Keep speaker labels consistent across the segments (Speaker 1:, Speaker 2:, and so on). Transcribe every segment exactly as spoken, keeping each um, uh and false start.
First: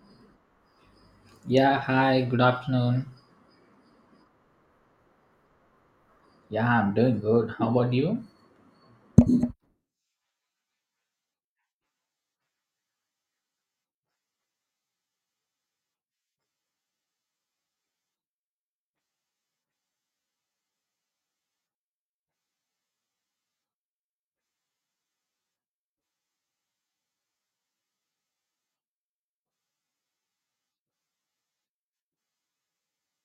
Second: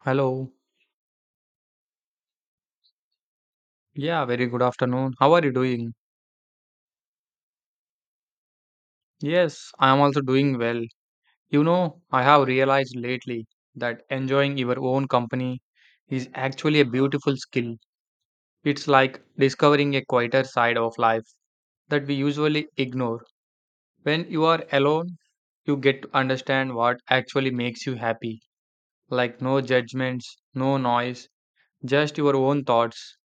Speaker 1: Hello.
Speaker 2: Yeah, hi, good afternoon.
Speaker 1: Yeah, very good afternoon. How are you doing?
Speaker 2: Yeah, I'm doing good. How about you?
Speaker 1: Yes, I am also doing well. You know, I have realized lately that enjoying your own company is actually a beautiful skill. It's like discovering a quieter side of life that we usually ignore. When you are alone, you get to understand what actually makes you happy. Like no judgments, no noise, just your own thoughts.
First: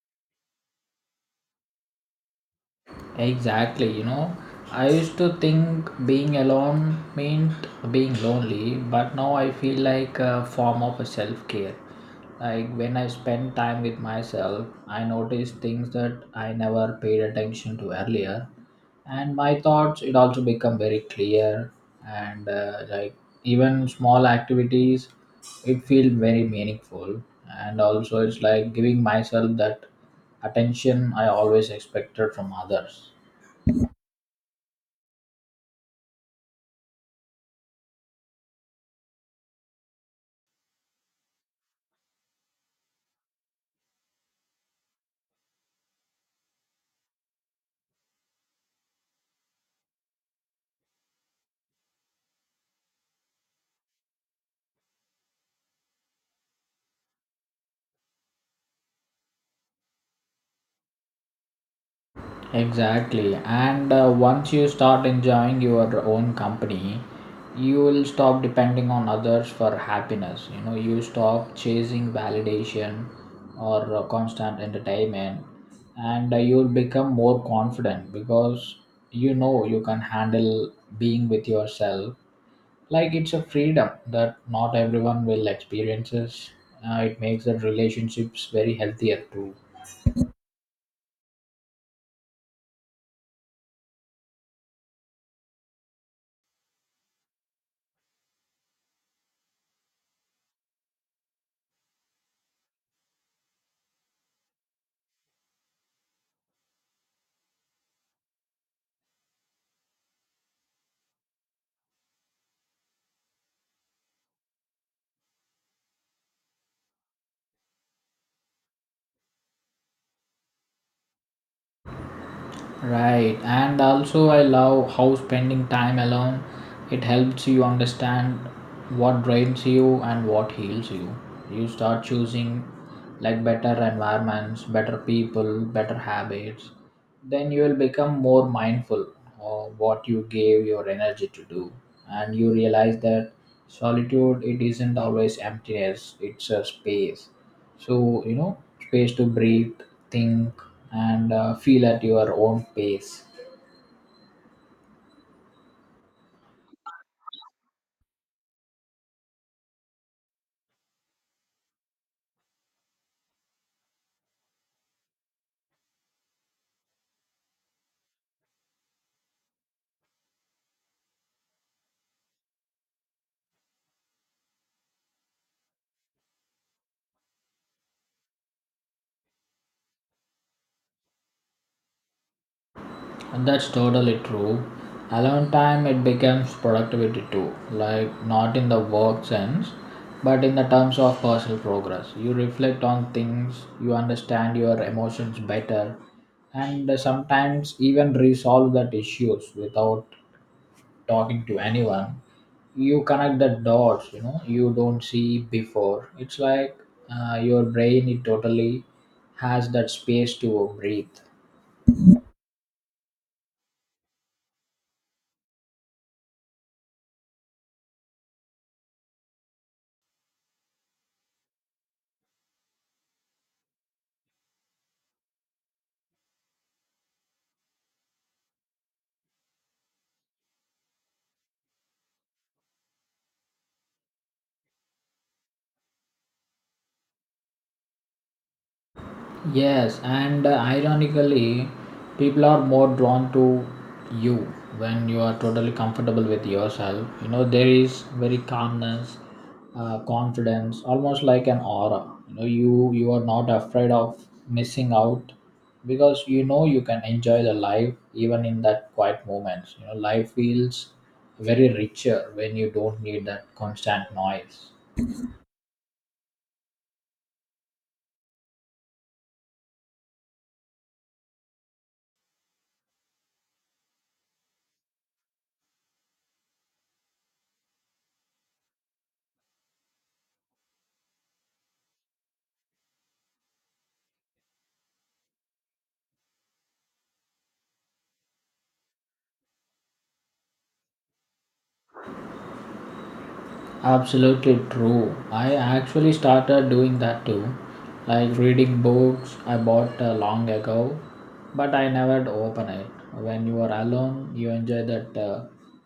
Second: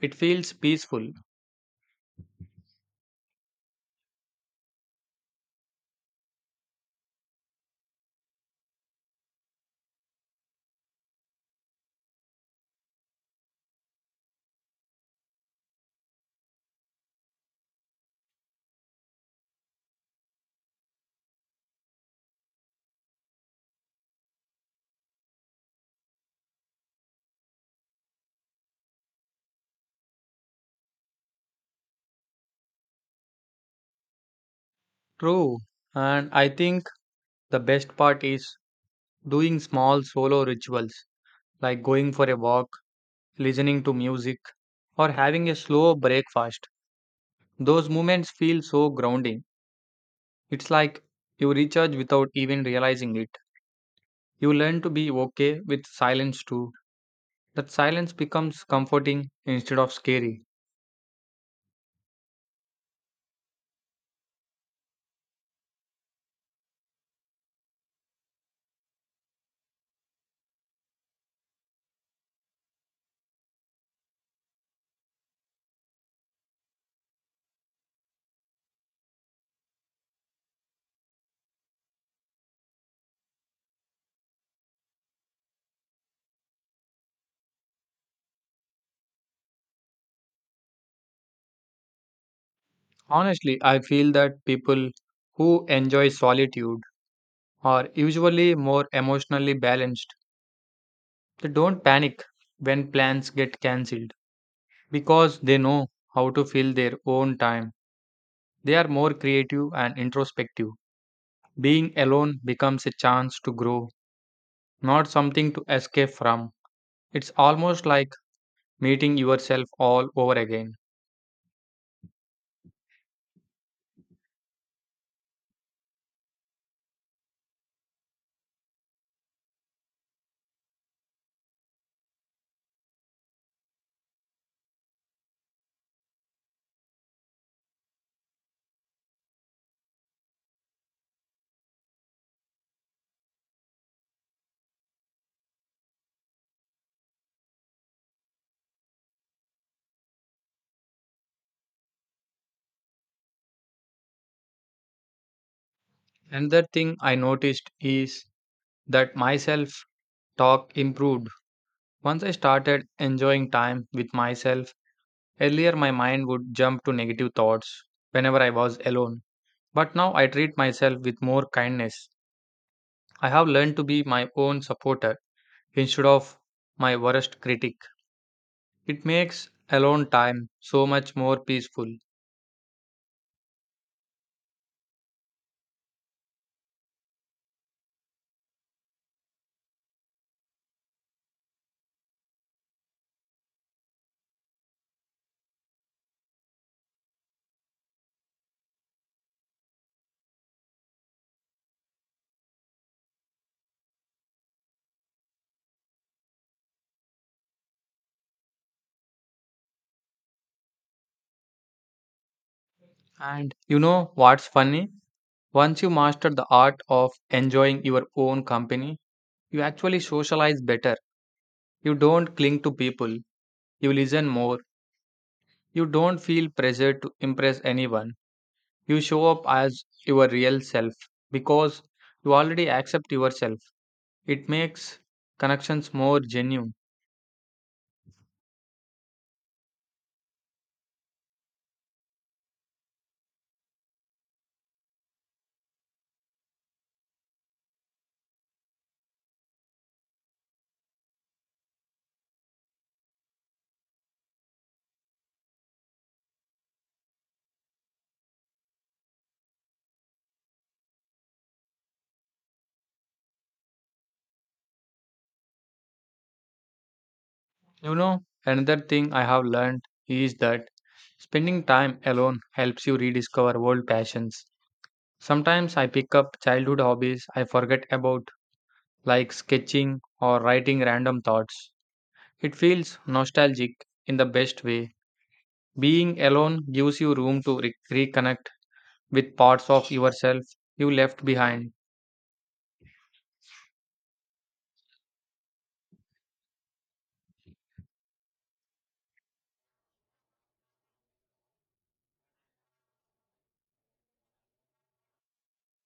Speaker 1: It feels peaceful.
Speaker 2: Exactly, you know, I used to think being alone meant being lonely, but now I feel like a form of a self-care. Like when I spend time with myself, I notice things that I never paid attention to earlier. And my thoughts it also become very clear and uh, like even small activities it feel very meaningful, and also it's like giving myself that attention I always expected from others.
Speaker 1: True. And I think the best part is doing small solo rituals like going for a walk, listening to music, or having a slow breakfast. Those moments feel so grounding. It's like you recharge without even realizing it. You learn to be okay with silence too. That silence becomes comforting instead of scary.
Speaker 2: Exactly. And uh, once you start enjoying your own company, you will stop depending on others for happiness. You know, you stop chasing validation or uh, constant entertainment, and uh, you'll become more confident because you know you can handle being with yourself. Like it's a freedom that not everyone will experiences. Uh, it makes the relationships very healthier too.
Speaker 1: Honestly, I feel that people who enjoy solitude are usually more emotionally balanced. They don't panic when plans get cancelled because they know how to fill their own time. They are more creative and introspective. Being alone becomes a chance to grow, not something to escape from. It's almost like meeting yourself all over again.
Speaker 2: Right, and also I love how spending time alone it helps you understand what drains you and what heals you. You start choosing like better environments, better people, better habits. Then you will become more mindful of what you gave your energy to do, and you realize that solitude it isn't always emptiness; it's a space. So you know, space to breathe, think, and uh, feel at your own pace.
Speaker 1: Another thing I noticed is that myself talk improved. Once I started enjoying time with myself, earlier my mind would jump to negative thoughts whenever I was alone. But now I treat myself with more kindness. I have learned to be my own supporter instead of my worst critic. It makes alone time so much more peaceful.
Speaker 2: And that's totally true. Alone time it becomes productivity too, like not in the work sense, but in the terms of personal progress. You reflect on things, you understand your emotions better, and sometimes even resolve that issues without talking to anyone. You connect the dots, you know, you don't see before. It's like uh, your brain it totally has that space to breathe.
Speaker 1: And you know what's funny? Once you master the art of enjoying your own company, you actually socialize better. You don't cling to people, you listen more, you don't feel pressure to impress anyone. You show up as your real self because you already accept yourself. It makes connections more genuine.
Speaker 2: Yes, and uh, ironically, people are more drawn to you when you are totally comfortable with yourself. You know, there is very calmness, uh, confidence, almost like an aura. You know, you you are not afraid of missing out because you know you can enjoy the life even in that quiet moments. You know, life feels very richer when you don't need that constant noise.
Speaker 1: You know, another thing I have learned is that spending time alone helps you rediscover old passions. Sometimes I pick up childhood hobbies I forget about, like sketching or writing random thoughts. It feels nostalgic in the best way. Being alone gives you room to re- reconnect with parts of yourself you left behind.
Speaker 2: Absolutely true. I actually started doing that too. Like reading books I bought uh, long ago, but I never open it. When you are alone, you enjoy that uh,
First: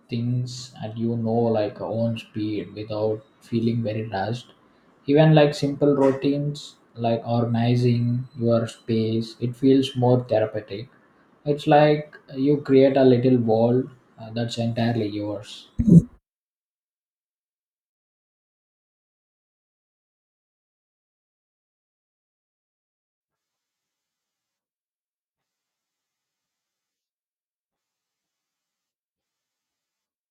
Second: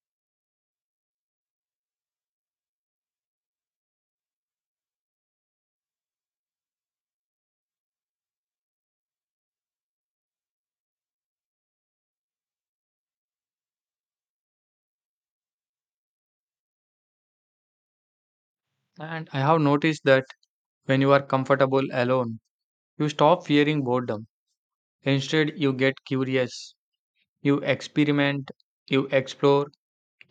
Speaker 2: things and you know like own speed without feeling very rushed. Even like simple routines like organizing your space, it feels more therapeutic. It's like you create a little world uh, that's entirely yours.
Speaker 1: And I have noticed that when you are comfortable alone, you stop fearing boredom. Instead, you get curious. You experiment, you explore,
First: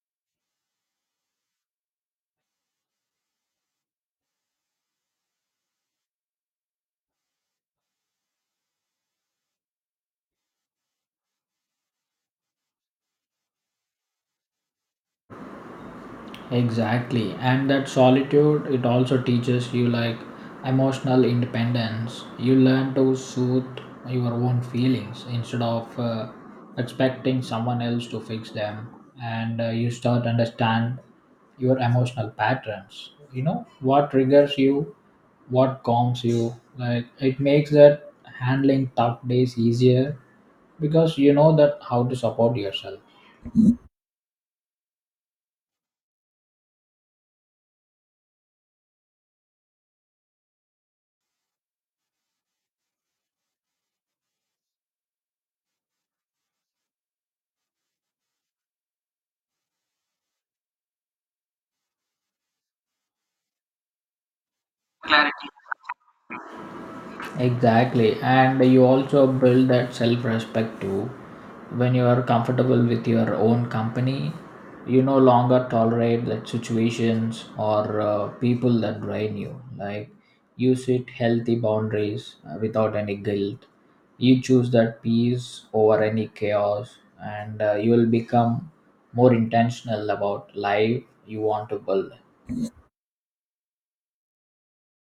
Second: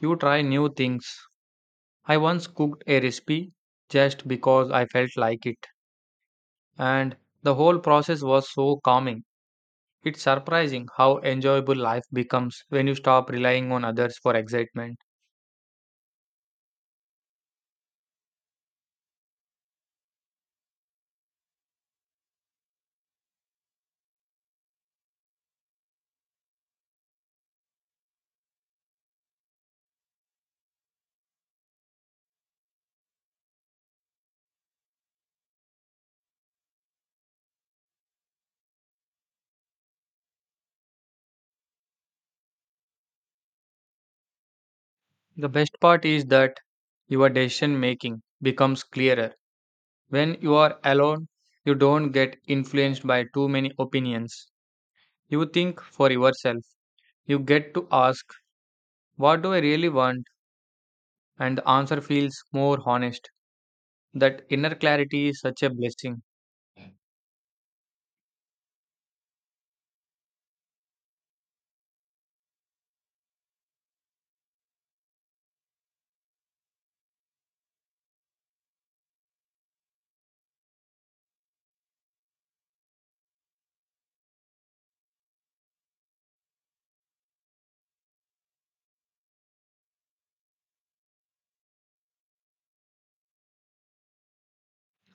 Speaker 1: you try new things. I once cooked a recipe just because I felt like it, and the whole process was so calming. It's surprising how enjoyable life becomes when you stop relying on others for excitement.
Speaker 2: Exactly. And that solitude, it also teaches you like emotional independence. You learn to soothe your own feelings instead of uh, expecting someone else to fix them. And uh, you start understand your emotional patterns. You know what triggers you, what calms you. Like it makes that handling tough days easier because you know that how to support yourself.
Speaker 1: The best part is that your decision making becomes clearer. When you are alone, you don't get influenced by too many opinions. You think for yourself. You get to ask, what do I really want? And the answer feels more honest. That inner clarity is such a blessing.
Speaker 2: Exactly, and you also build that self respect too. When you are comfortable with your own company, you no longer tolerate that situations or uh, people that drain you. Like you set healthy boundaries uh, without any guilt. You choose that peace over any chaos, and uh, you will become more intentional about life you want to build.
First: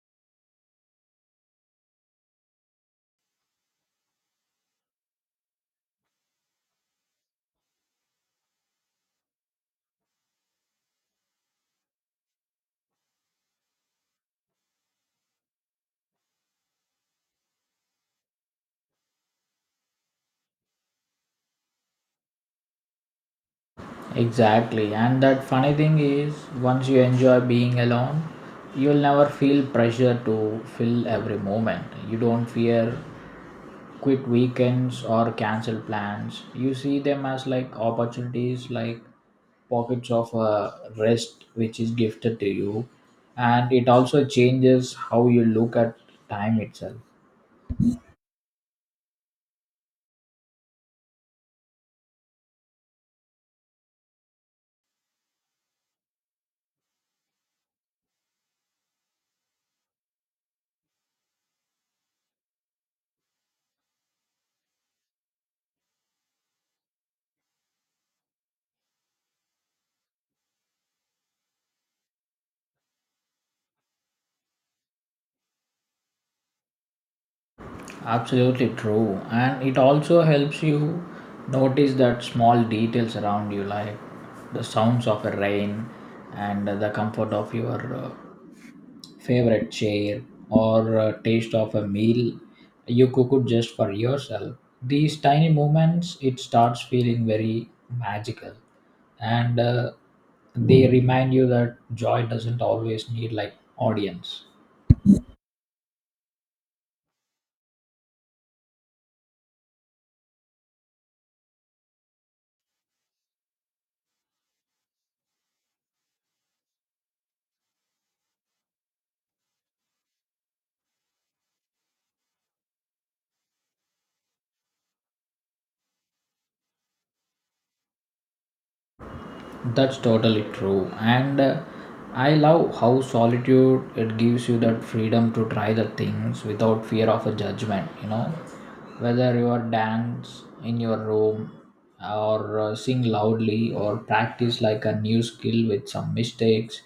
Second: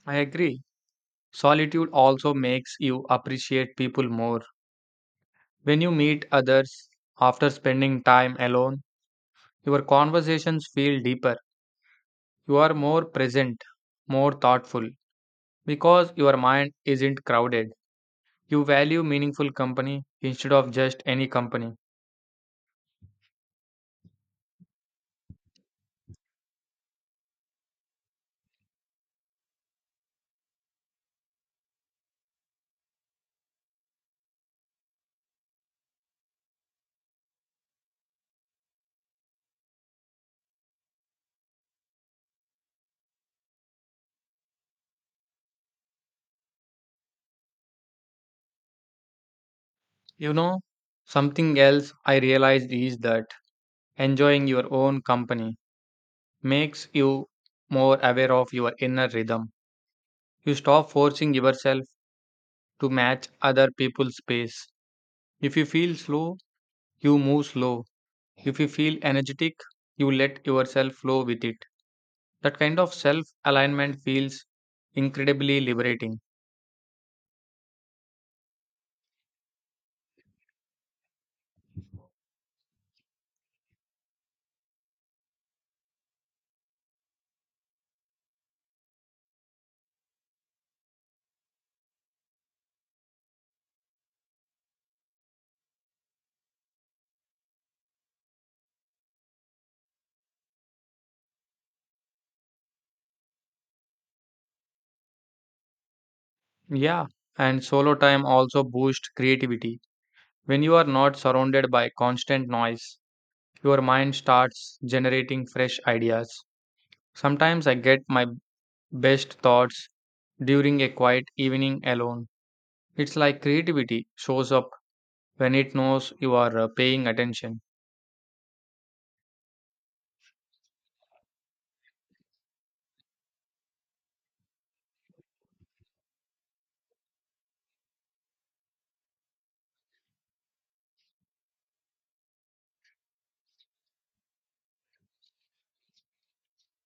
Speaker 1: I agree. Solitude also makes you appreciate people more. When you meet others after spending time alone, your conversations feel deeper. You are more present, more thoughtful, because your mind isn't crowded. You value meaningful company instead of just any company.
Speaker 2: Exactly. And that funny thing is, once you enjoy being alone, you'll never feel pressure to fill every moment. You don't fear quit weekends or cancel plans. You see them as like opportunities, like pockets of uh, rest which is gifted to you. And it also changes how you look at time itself.
Speaker 1: You know, something else I realized is that enjoying your own company makes you more aware of your inner rhythm. You stop forcing yourself to match other people's pace. If you feel slow, you move slow. If you feel energetic, you let yourself flow with it. That kind of self alignment feels incredibly liberating.
Speaker 2: Absolutely true. And it also helps you notice that small details around you, like the sounds of a rain and the comfort of your uh, favorite chair or uh, taste of a meal you cooked just for yourself. These tiny moments, it starts feeling very magical. And uh, they remind you that joy doesn't always need like audience.
Speaker 1: Yeah, and solo time also boosts creativity. When you are not surrounded by constant noise, your mind starts generating fresh ideas. Sometimes I get my best thoughts during a quiet evening alone. It's like creativity shows up when it knows you are uh, paying attention.
Speaker 2: That's totally true. And uh, I love how solitude it gives you that freedom to try the things without fear of a judgment, you know. Whether you are dance in your room or uh, sing loudly or practice like a new skill with some mistakes,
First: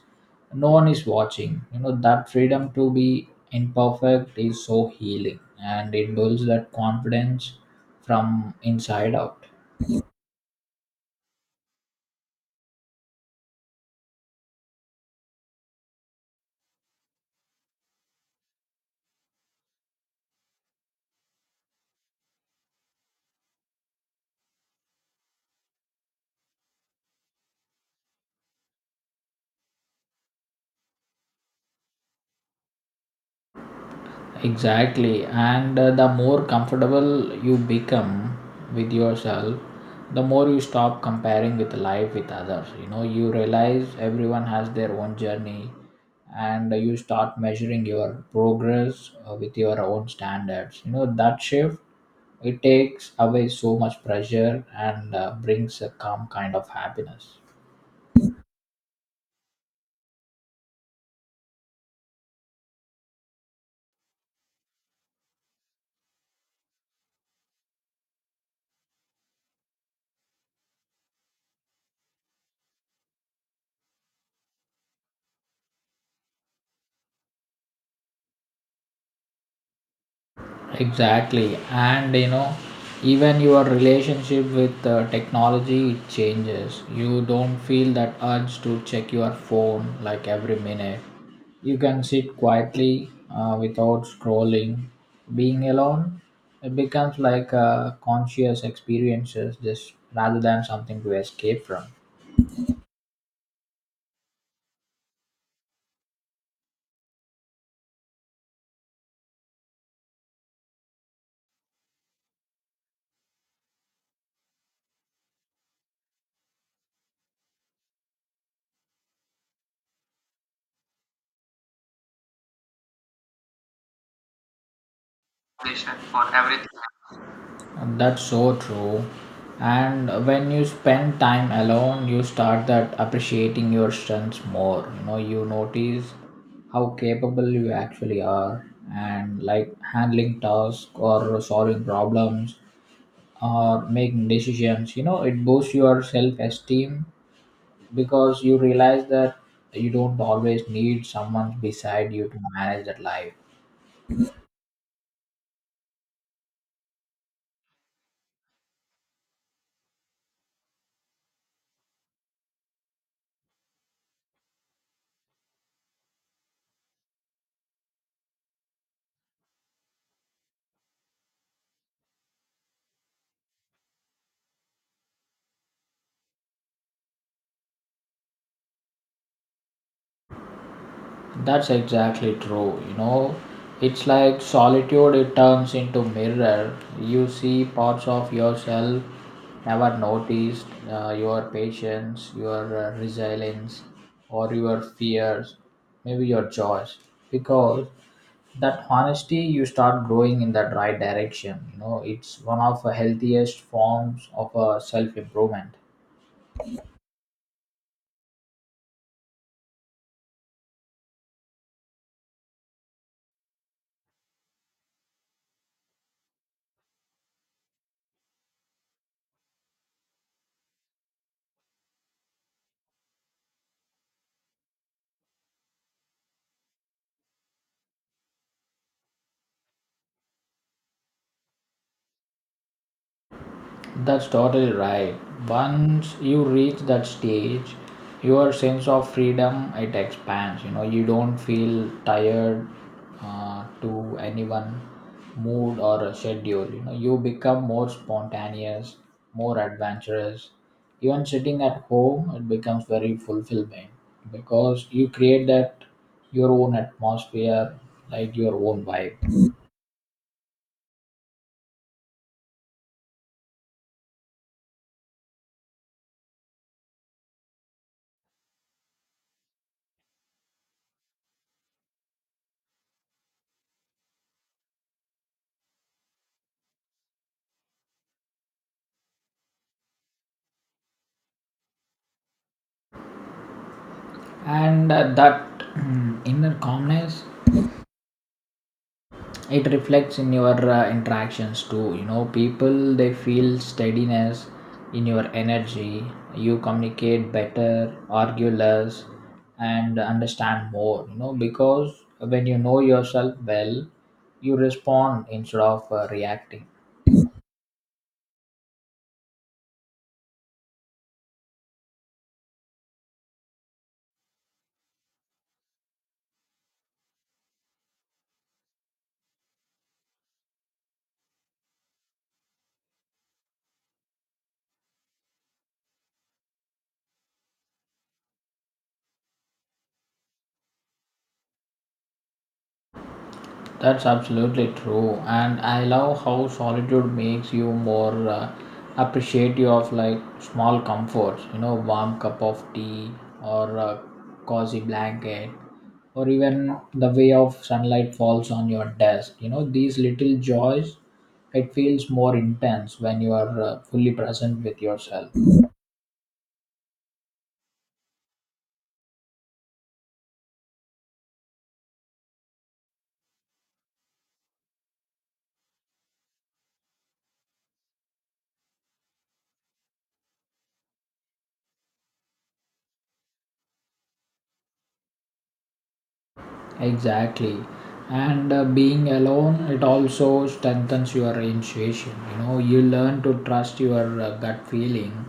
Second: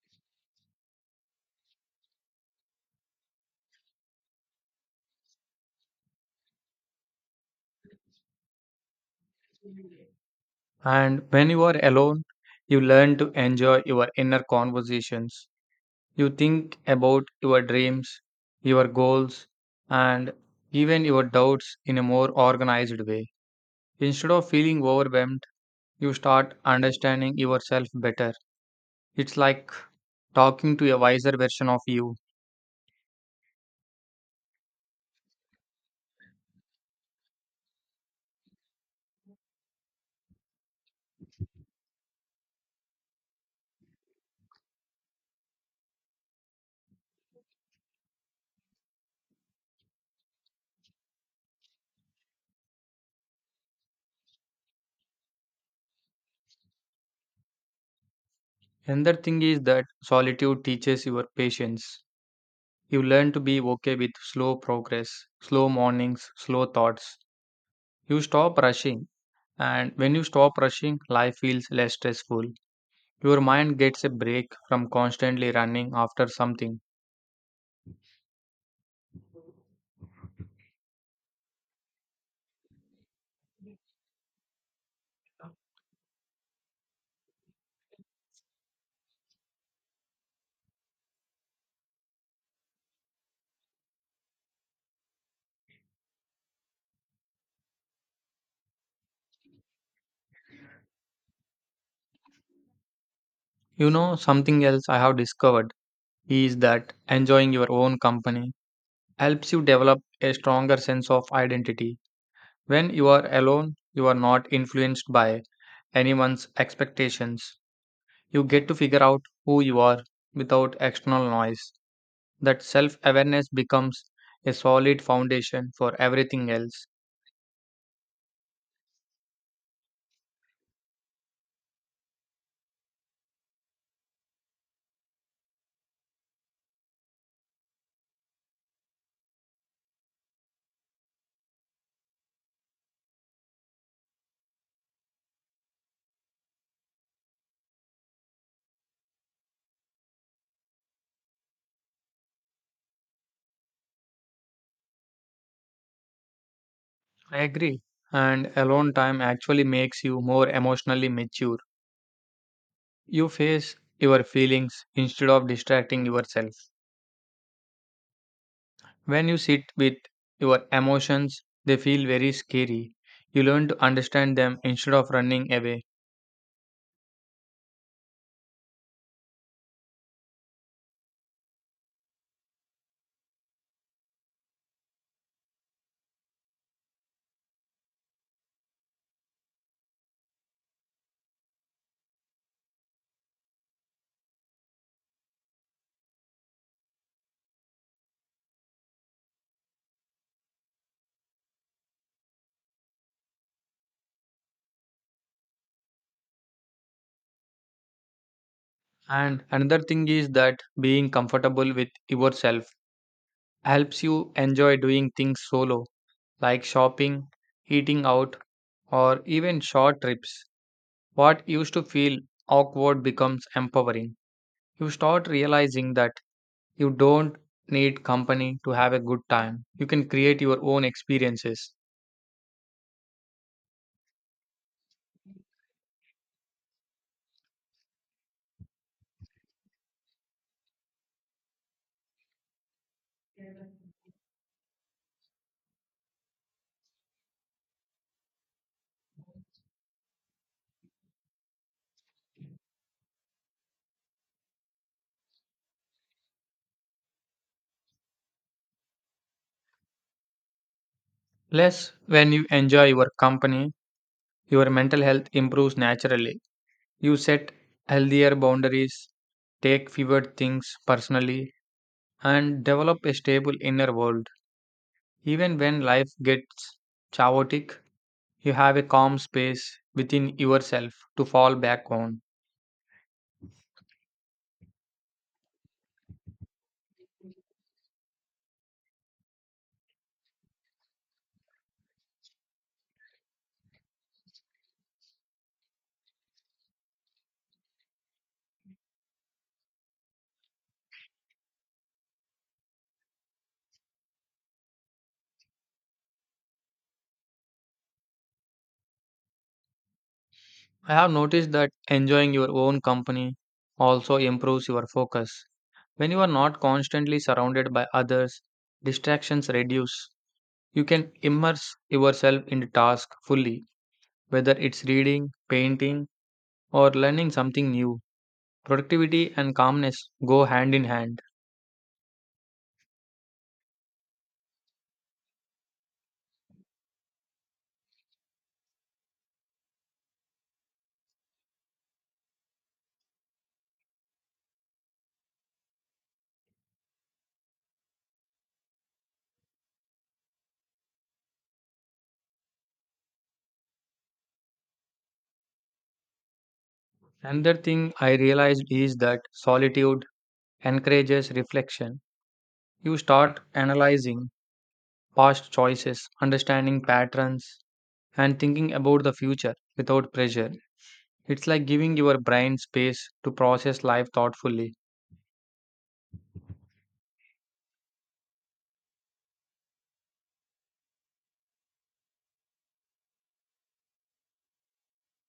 Speaker 2: no one is watching. You know, that freedom to be imperfect is so healing and it builds that confidence from inside out.
Speaker 1: And when you are alone, you learn to enjoy your inner conversations. You think about your dreams, your goals, and even your doubts in a more organized way. Instead of feeling overwhelmed, you start understanding yourself better. It's like talking to a wiser version of you.
Speaker 2: Exactly. And uh, the more comfortable you become with yourself, the more you stop comparing with life with others. You know, you realize everyone has their own journey and you start measuring your progress uh, with your own standards. You know, that shift it takes away so much pressure and uh, brings a calm kind of happiness.
Speaker 1: Another thing is that solitude teaches your patience. You learn to be okay with slow progress, slow mornings, slow thoughts. You stop rushing, and when you stop rushing, life feels less stressful. Your mind gets a break from constantly running after something.
Speaker 2: Exactly. And you know, even your relationship with uh, technology changes. You don't feel that urge to check your phone like every minute. You can sit quietly uh, without scrolling. Being alone it becomes like a conscious experiences just rather than something to escape from.
Speaker 1: You know, something else I have discovered is that enjoying your own company helps you develop a stronger sense of identity. When you are alone, you are not influenced by anyone's expectations. You get to figure out who you are without external noise. That self awareness becomes a solid foundation for
Speaker 2: For
Speaker 1: everything
Speaker 2: everything.
Speaker 1: else.
Speaker 2: That's so true. And when you spend time alone, you start that appreciating your strengths more. You know, you notice how capable you actually are, and like handling tasks or solving problems or making decisions. You know, it boosts your self-esteem because you realize that you don't always need someone beside you to manage that life.
Speaker 1: I agree. And alone time actually makes you more emotionally mature. You face your feelings instead of distracting yourself. When you sit with your emotions, they feel very scary. You learn to understand them instead of running away.
Speaker 2: That's exactly true. You know, it's like solitude, it turns into mirror. You see parts of yourself never noticed, uh, your patience, your uh, resilience, or your fears, maybe your joys. Because that honesty, you start growing in that right direction. You know, it's one of the healthiest forms of uh, self improvement.
Speaker 1: And another thing is that being comfortable with yourself helps you enjoy doing things solo like shopping, eating out, or even short trips. What used to feel awkward becomes empowering. You start realizing that you don't need company to have a good time. You can create your own experiences.
Speaker 2: That's totally right. Once you reach that stage, your sense of freedom it expands. You know, you don't feel tired uh, to anyone, mood or a schedule. You know, you become more spontaneous, more adventurous. Even sitting at home, it becomes very fulfilling because you create that your own atmosphere, like your own vibe,
Speaker 1: Plus, when you enjoy your company, your mental health improves naturally. You set healthier boundaries, take fewer things personally, and develop a stable inner world. Even when life gets chaotic, you have a calm space within yourself to fall back on.
Speaker 2: and uh, that mm, inner calmness it reflects in your uh, interactions too. You know, people they feel steadiness in your energy, you communicate better, argue less, and understand more. You know, because when you know yourself well, you respond instead of uh, reacting.
Speaker 1: I have noticed that enjoying your own company also improves your focus. When you are not constantly surrounded by others, distractions reduce. You can immerse yourself in the task fully, whether it's reading, painting, or learning something new. Productivity and calmness go hand in hand.
Speaker 2: That's absolutely true, and I love how solitude makes you more uh, appreciative of like small comforts. You know, warm cup of tea or a cozy blanket, or even the way of sunlight falls on your desk. You know, these little joys. It feels more intense when you are uh, fully present with yourself.
Speaker 1: Another thing I realized is that solitude encourages reflection. You start analyzing past choices, understanding patterns, and thinking about the future without pressure. It's like giving your brain space to process life thoughtfully.
Speaker 2: Exactly. And uh, being alone, it also strengthens your intuition. You know, you learn to trust your uh, gut feeling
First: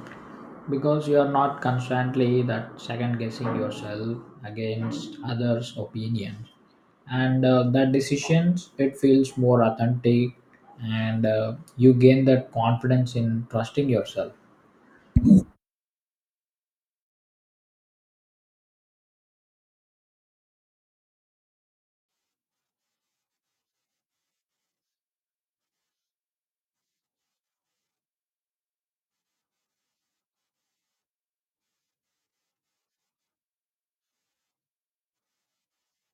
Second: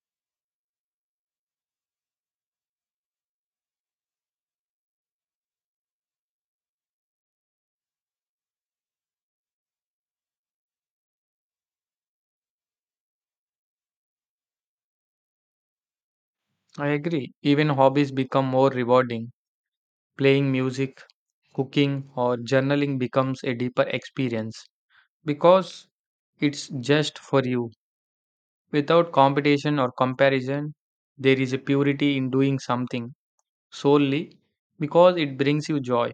Speaker 2: because you are not constantly that second guessing yourself against others' opinions. And uh, that decisions, it feels more authentic and uh, you gain that confidence in trusting yourself.
Speaker 1: I agree. Even hobbies become more rewarding. Playing music, cooking, or journaling becomes a deeper experience because it's just for you. Without competition or comparison, there is a purity in doing something solely because it brings you joy.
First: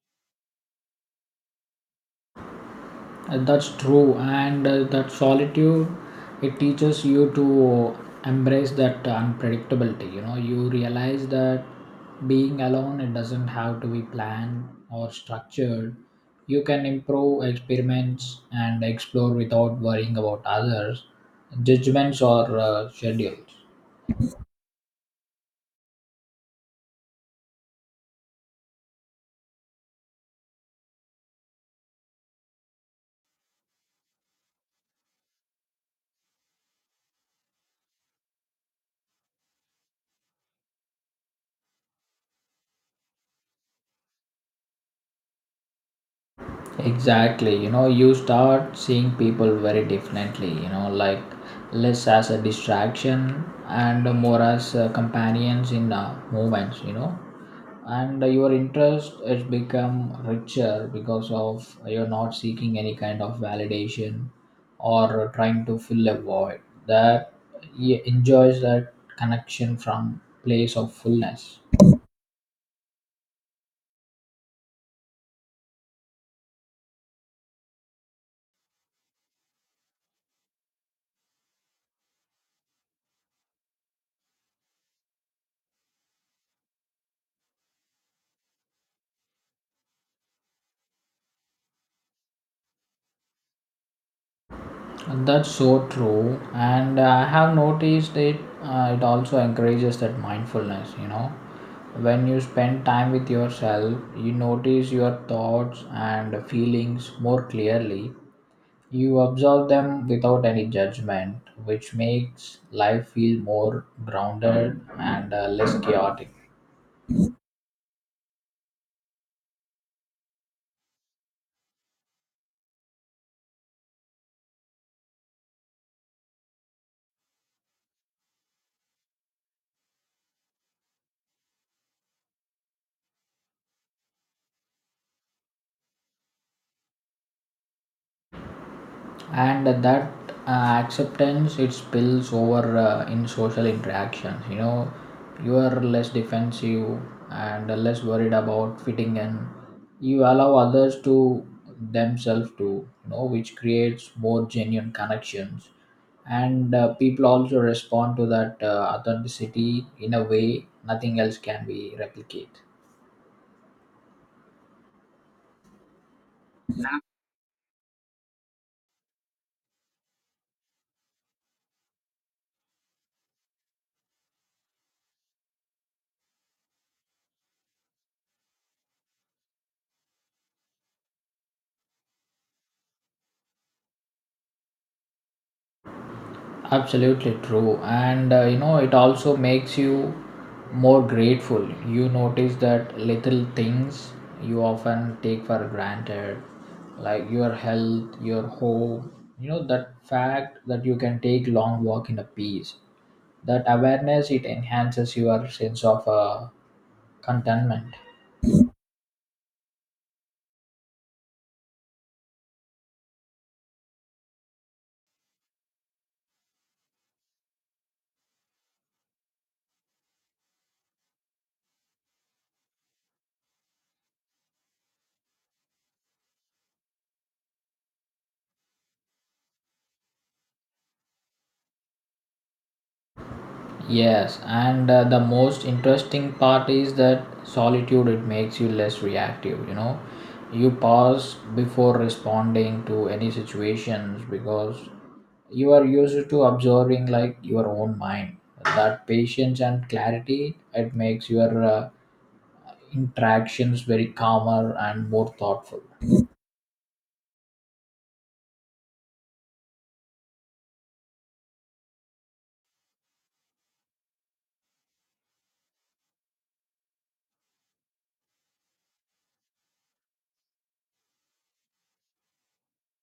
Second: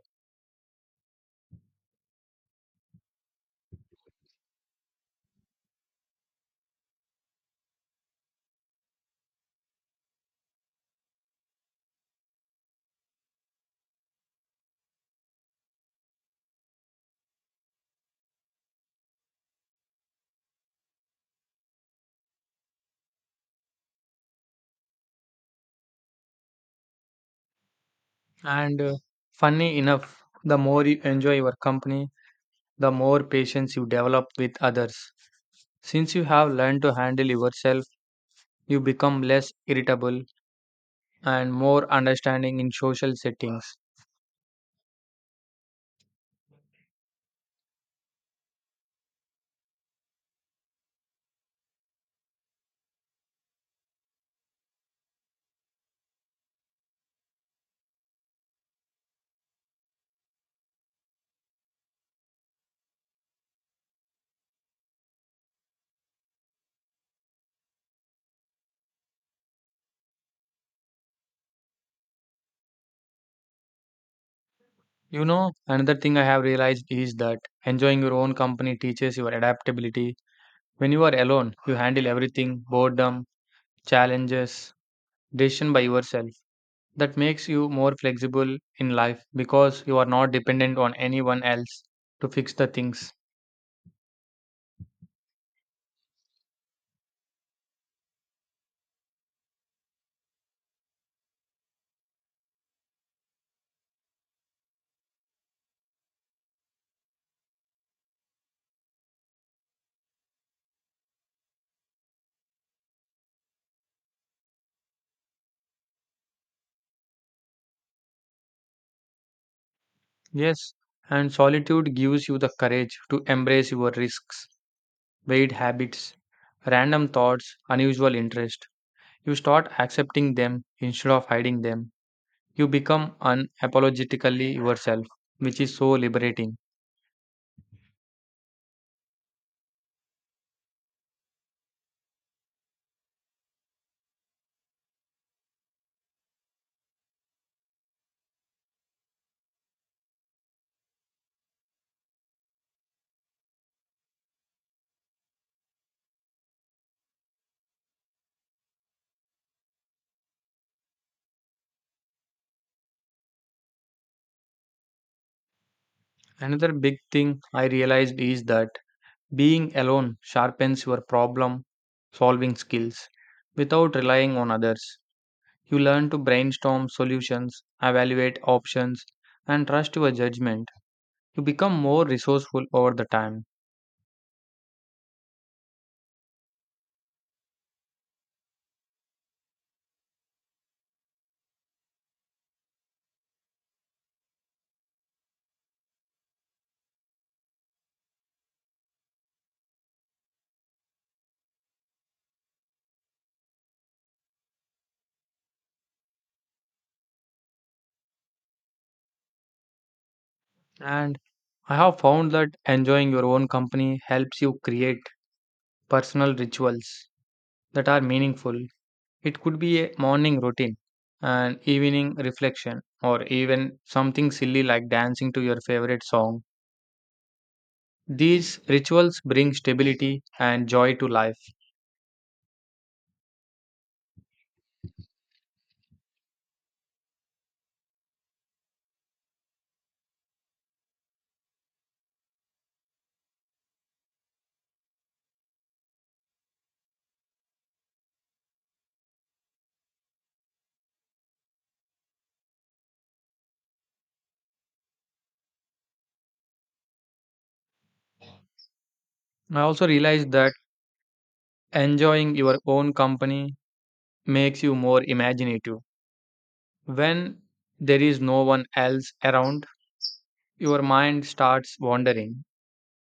Speaker 2: Uh, that's true, and uh, that solitude it teaches you to embrace that unpredictability. You know, you realize that being alone it doesn't have to be planned or structured. You can improve experiments and explore without worrying about others, judgments or uh, schedules.
Speaker 1: And uh, funny enough, the more you enjoy your company, the more patience you develop with others. Since you have learned to handle yourself, you become less irritable and more understanding in social settings.
Speaker 2: Exactly, you know, you start seeing people very differently, you know, like less as a distraction and more as uh, companions in uh, movements, you know. And uh, your interest has become richer because of you're not seeking any kind of validation or trying to fill a void. That he enjoys that connection from place of fullness.
Speaker 1: You know, another thing I have realized is that enjoying your own company teaches your adaptability. When you are alone, you handle everything: boredom, challenges, decision by yourself. That makes you more flexible in life because you are not dependent on anyone else to fix the things.
Speaker 2: That's so true, and I have noticed it. Uh, it also encourages that mindfulness. You know, when you spend time with yourself, you notice your thoughts and feelings more clearly. You observe them without any judgment, which makes life feel more grounded and uh, less chaotic.
Speaker 1: Yes, and solitude gives you the courage to embrace your risks, weird habits, random thoughts, unusual interest. You start accepting them instead of hiding them. You become unapologetically yourself, which is so liberating.
Speaker 2: And that uh, acceptance it spills over uh, in social interactions. You know, you are less defensive and less worried about fitting in, you allow others to themselves to, you know, which creates more genuine connections, and uh, people also respond to that uh, authenticity in a way nothing else can be replicate.
Speaker 1: Another big thing I realized is that being alone sharpens your problem solving skills without relying on others. You learn to brainstorm solutions, evaluate options, and trust your judgment. You become more resourceful over the time.
Speaker 2: Absolutely true, and uh, you know it also makes you more grateful. You notice that little things you often take for granted, like your health, your home, you know that fact that you can take long walk in a peace. That awareness it enhances your sense of uh, contentment.
Speaker 1: And I have found that enjoying your own company helps you create personal rituals that are meaningful. It could be a morning routine, an evening reflection, or even something silly like dancing to your favorite song. These rituals bring stability and joy to life.
Speaker 2: Yes, and uh, the most interesting part is that solitude it makes you less reactive, you know. You pause before responding to any situations because you are used to observing like your own mind. That patience and clarity it makes your uh, interactions very calmer and more thoughtful.
Speaker 1: I also realized that enjoying your own company makes you more imaginative. When there is no one else around, your mind starts wandering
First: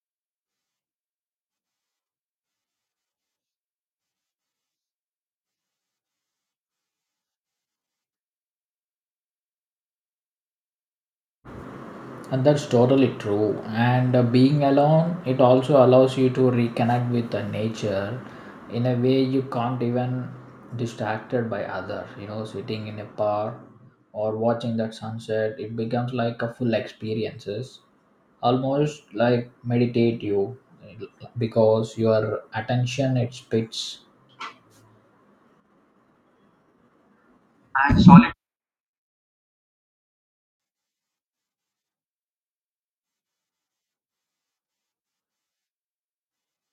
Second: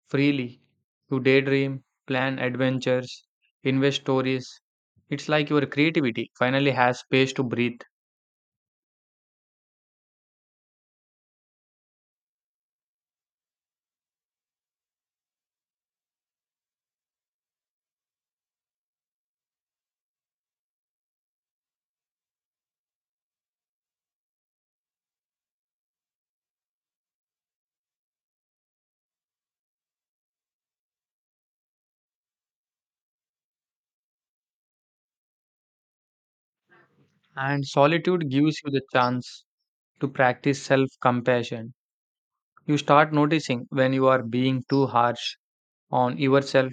Speaker 1: freely to daydream, plan adventures, invent stories. It's like your creativity finally has space to breathe,
Speaker 2: And that's totally true. And uh, being alone, it also allows you to reconnect with the nature in a way you can't even distracted by other. You know, sitting in a park or watching that sunset, it becomes like a full experiences, almost like meditate you because your attention it spits.
Speaker 1: and
Speaker 2: And
Speaker 1: solitude
Speaker 2: solid.
Speaker 1: gives you the chance to practice self compassion. You start noticing when you are being too harsh on yourself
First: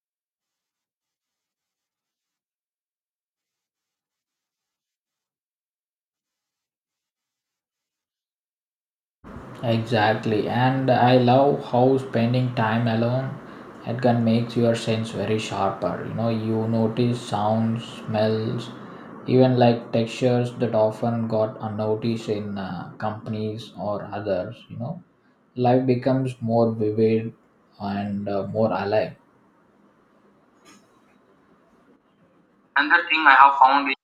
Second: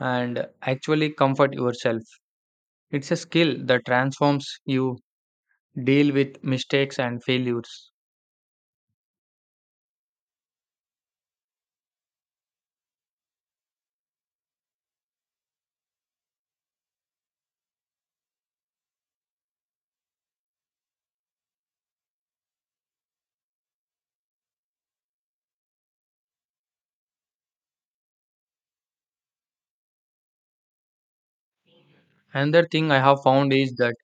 Speaker 1: and actually comfort yourself. It's a skill that transforms you deal with mistakes and failures.
Speaker 2: Exactly, and I love how spending time alone it can makes your sense very sharper. You know, you notice sounds, smells, even like textures that often got unnoticed in uh, companies or others. You know, life becomes more vivid and uh, more alive.
Speaker 1: Another thing I
Speaker 2: Another
Speaker 1: have
Speaker 2: thing I
Speaker 1: found
Speaker 2: have
Speaker 1: is
Speaker 2: found.
Speaker 1: that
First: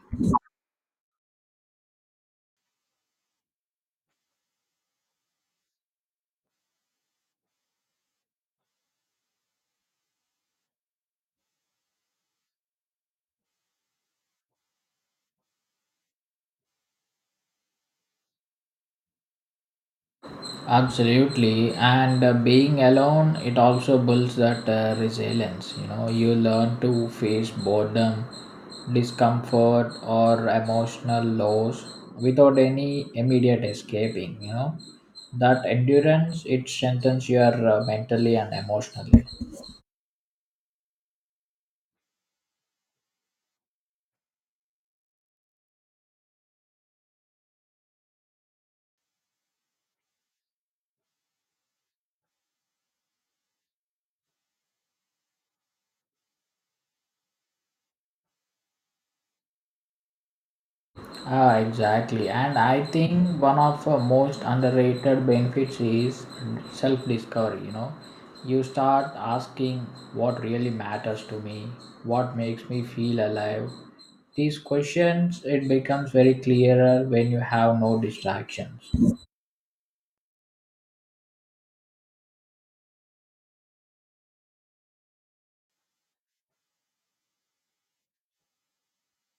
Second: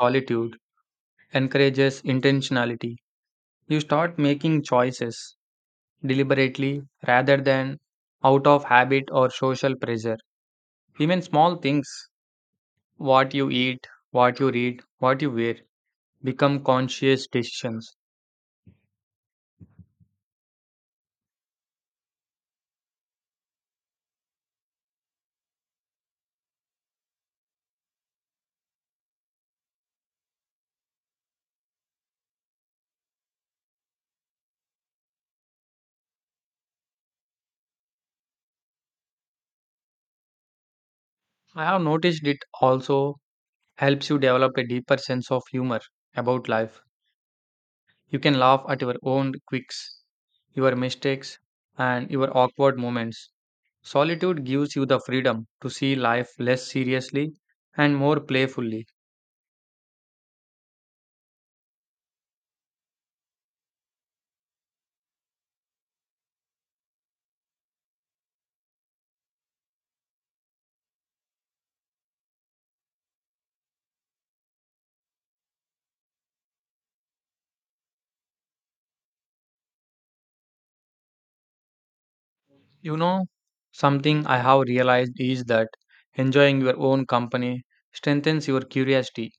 Speaker 1: solitude encourages intentionality. You start making choices deliberately rather than out of habit or social pressure. Even small things, what you eat, what you read, what you wear, become conscious decisions.
Speaker 2: Absolutely, and uh, being alone, it also builds that uh, resilience. You know, you learn to face boredom, discomfort, or emotional loss without any immediate escaping. You know, that endurance it strengthens your uh, mentally and emotionally.
Speaker 1: I have noticed it also helps you develop a deeper sense of humor about life. You can laugh at your own quirks, your mistakes, and your awkward moments. Solitude gives you the freedom to see life less seriously and more playfully.
Speaker 2: Ah, exactly. And I think one of the most underrated benefits is self discovery. You know, you start asking what really matters to me, what makes me feel alive. These questions, it becomes very clearer when you have no distractions.
Speaker 1: You know, something I have realized is that enjoying your own company strengthens your curiosity.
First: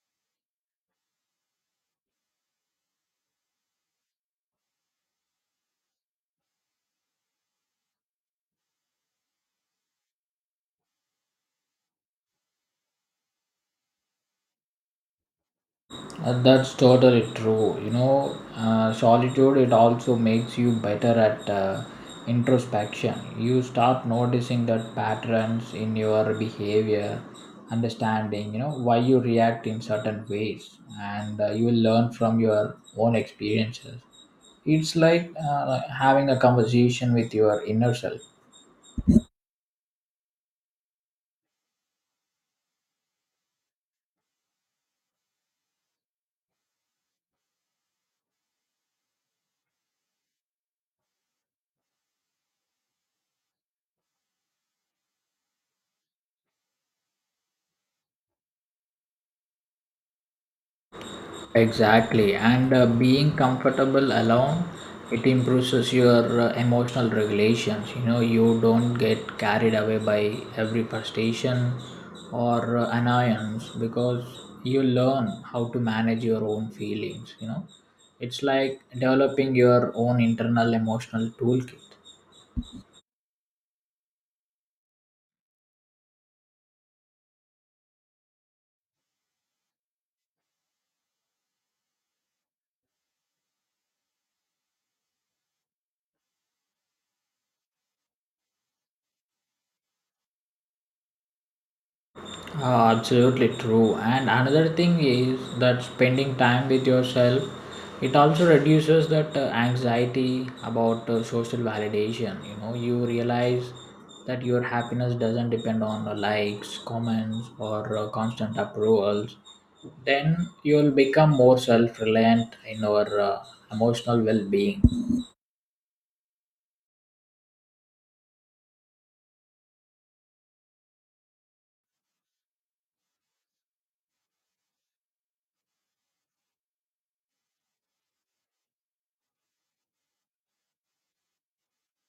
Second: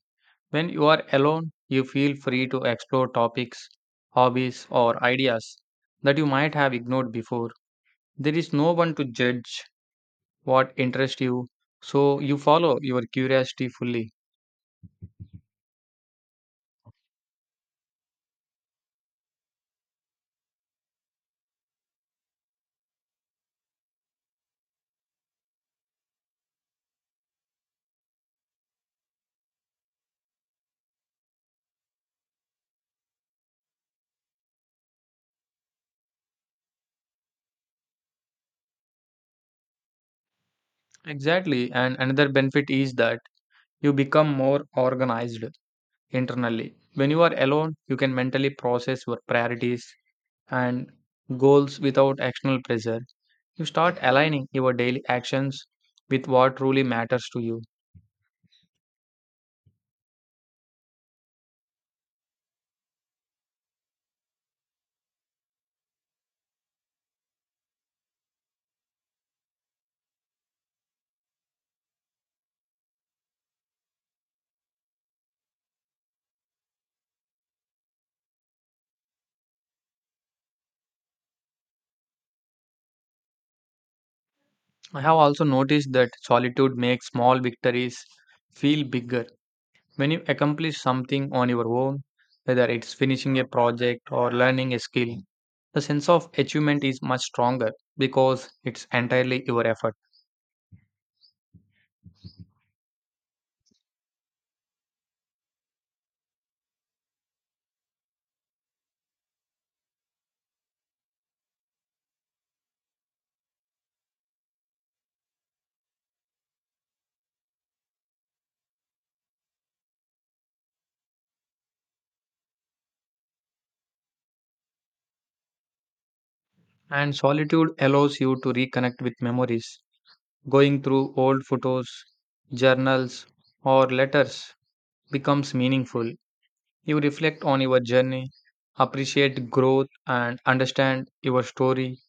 Speaker 1: When you are alone, you feel free to explore topics, hobbies, or ideas that you might have ignored before. There is no one to judge what interests you, so you follow your curiosity fully.
Speaker 2: Uh, that's totally true. You know, uh, solitude it also makes you better at uh, introspection. You start noticing that patterns in your behavior, understanding, you know, why you react in certain ways, and uh, you will learn from your own experiences. It's like uh, like having a conversation with your inner self.
Speaker 1: Exactly, and another benefit is that you become more organized internally. When you are alone, you can mentally process your priorities and goals without external pressure. You start aligning your daily actions with what truly matters to you.
Speaker 2: Exactly, and uh, being comfortable alone, it improves your uh, emotional regulations. You know, you don't get carried away by every frustration or uh, annoyance because you learn how to manage your own feelings. You know, it's like developing your own internal emotional toolkit.
Speaker 1: I have also noticed that solitude makes small victories feel bigger. When you accomplish something on your own, whether it's finishing a project or learning a skill, the sense of achievement is much stronger because it's entirely your effort.
Speaker 2: Uh, absolutely true. And another thing is that spending time with yourself, it also reduces that uh, anxiety about uh, social validation. You know, you realize that your happiness doesn't depend on uh, likes, comments, or uh, constant approvals. Then you'll become more self-reliant in your uh, emotional well-being.
Speaker 1: And solitude allows you to reconnect with memories. Going through old photos, journals, or letters becomes meaningful. You reflect on your journey, appreciate growth, and understand your story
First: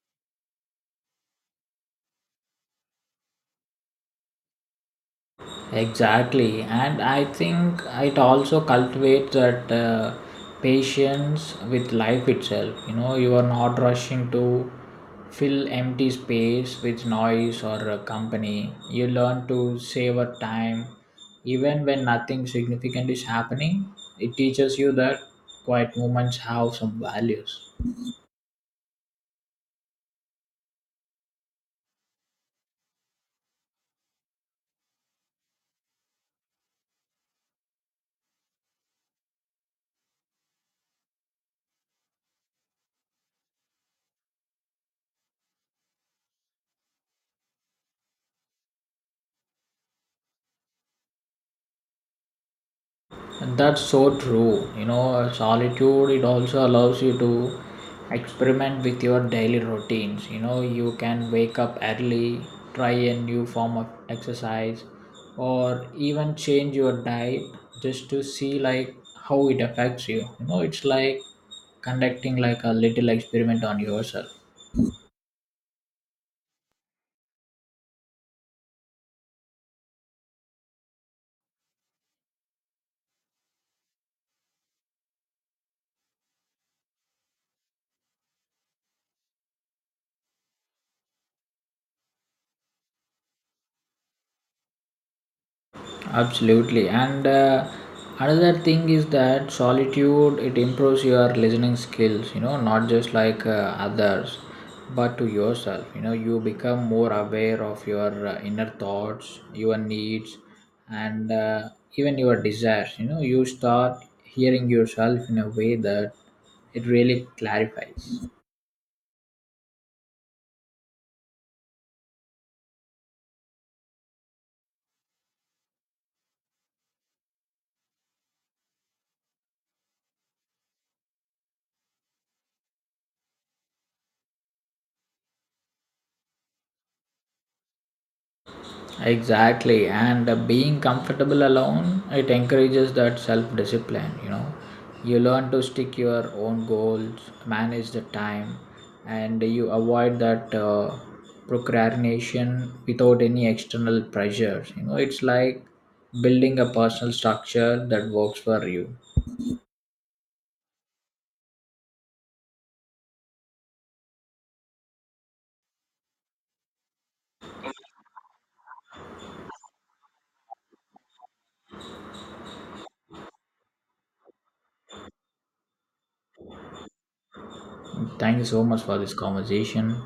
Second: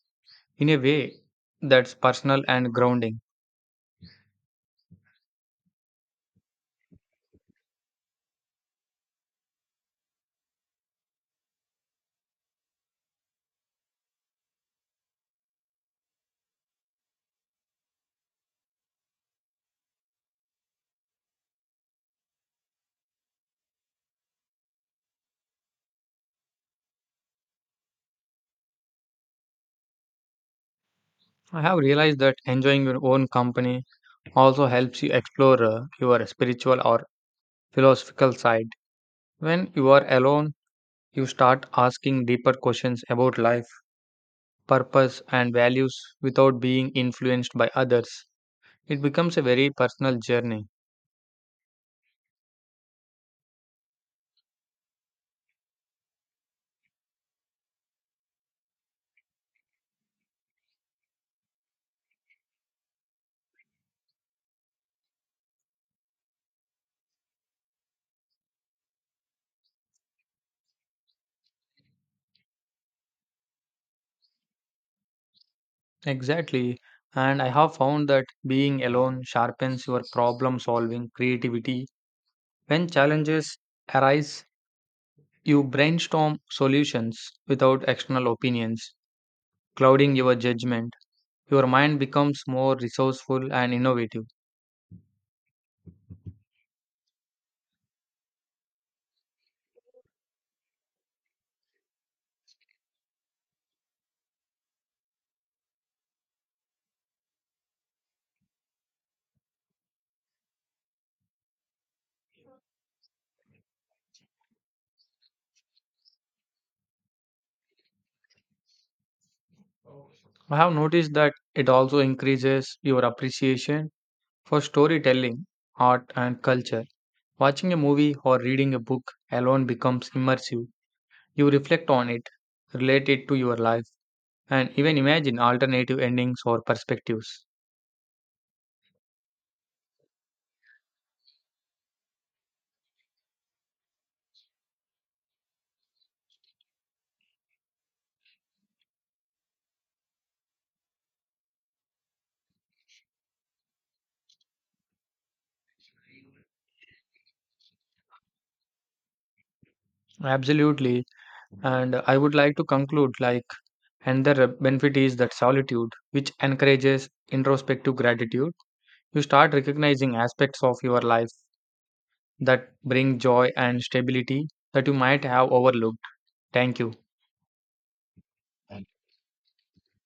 Speaker 1: in a way that's personal and grounding.
Speaker 2: Exactly, and I think it also cultivates that uh, patience with life itself. You know, you are not rushing to fill empty space with noise or uh, company. You learn to savor time, even when nothing significant is happening. It teaches you that quiet moments have some values.
Speaker 1: I have realized that enjoying your own company also helps you explore uh, your spiritual or philosophical side. When you are alone, you start asking deeper questions about life, purpose, and values without being influenced by others. It becomes a very personal journey.
Speaker 2: And that's so true. You know, solitude, it also allows you to experiment with your daily routines. You know, you can wake up early, try a new form of exercise, or even change your diet just to see like how it affects you. You know, it's like conducting like a little experiment on yourself.
Speaker 1: Exactly. And I have found that being alone sharpens your problem solving creativity. When challenges arise, you brainstorm solutions without external opinions clouding your judgment. Your mind becomes more resourceful and innovative.
Speaker 2: Absolutely, and uh, another thing is that solitude it improves your listening skills. You know, not just like uh, others but to yourself. You know, you become more aware of your uh, inner thoughts, your needs, and uh, even your desires. You know, you start hearing yourself in a way that it really clarifies.
Speaker 1: I have noticed that it also increases your appreciation for storytelling, art, and culture. Watching a movie or reading a book alone becomes immersive. You reflect on it, relate it to your life, and even imagine alternative endings or perspectives.
Speaker 2: Exactly, and uh, being comfortable alone, it encourages that self discipline. You know, you learn to stick your own goals, manage the time, and you avoid that uh, procrastination without any external pressures. You know, it's like building a personal structure that works for you.
Speaker 1: Absolutely. And I would like to conclude like another benefit is that solitude, which encourages introspective gratitude. You start recognizing aspects of your life that bring joy and stability that you might have overlooked. Thank you.
Speaker 2: Thank you so much for this conversation.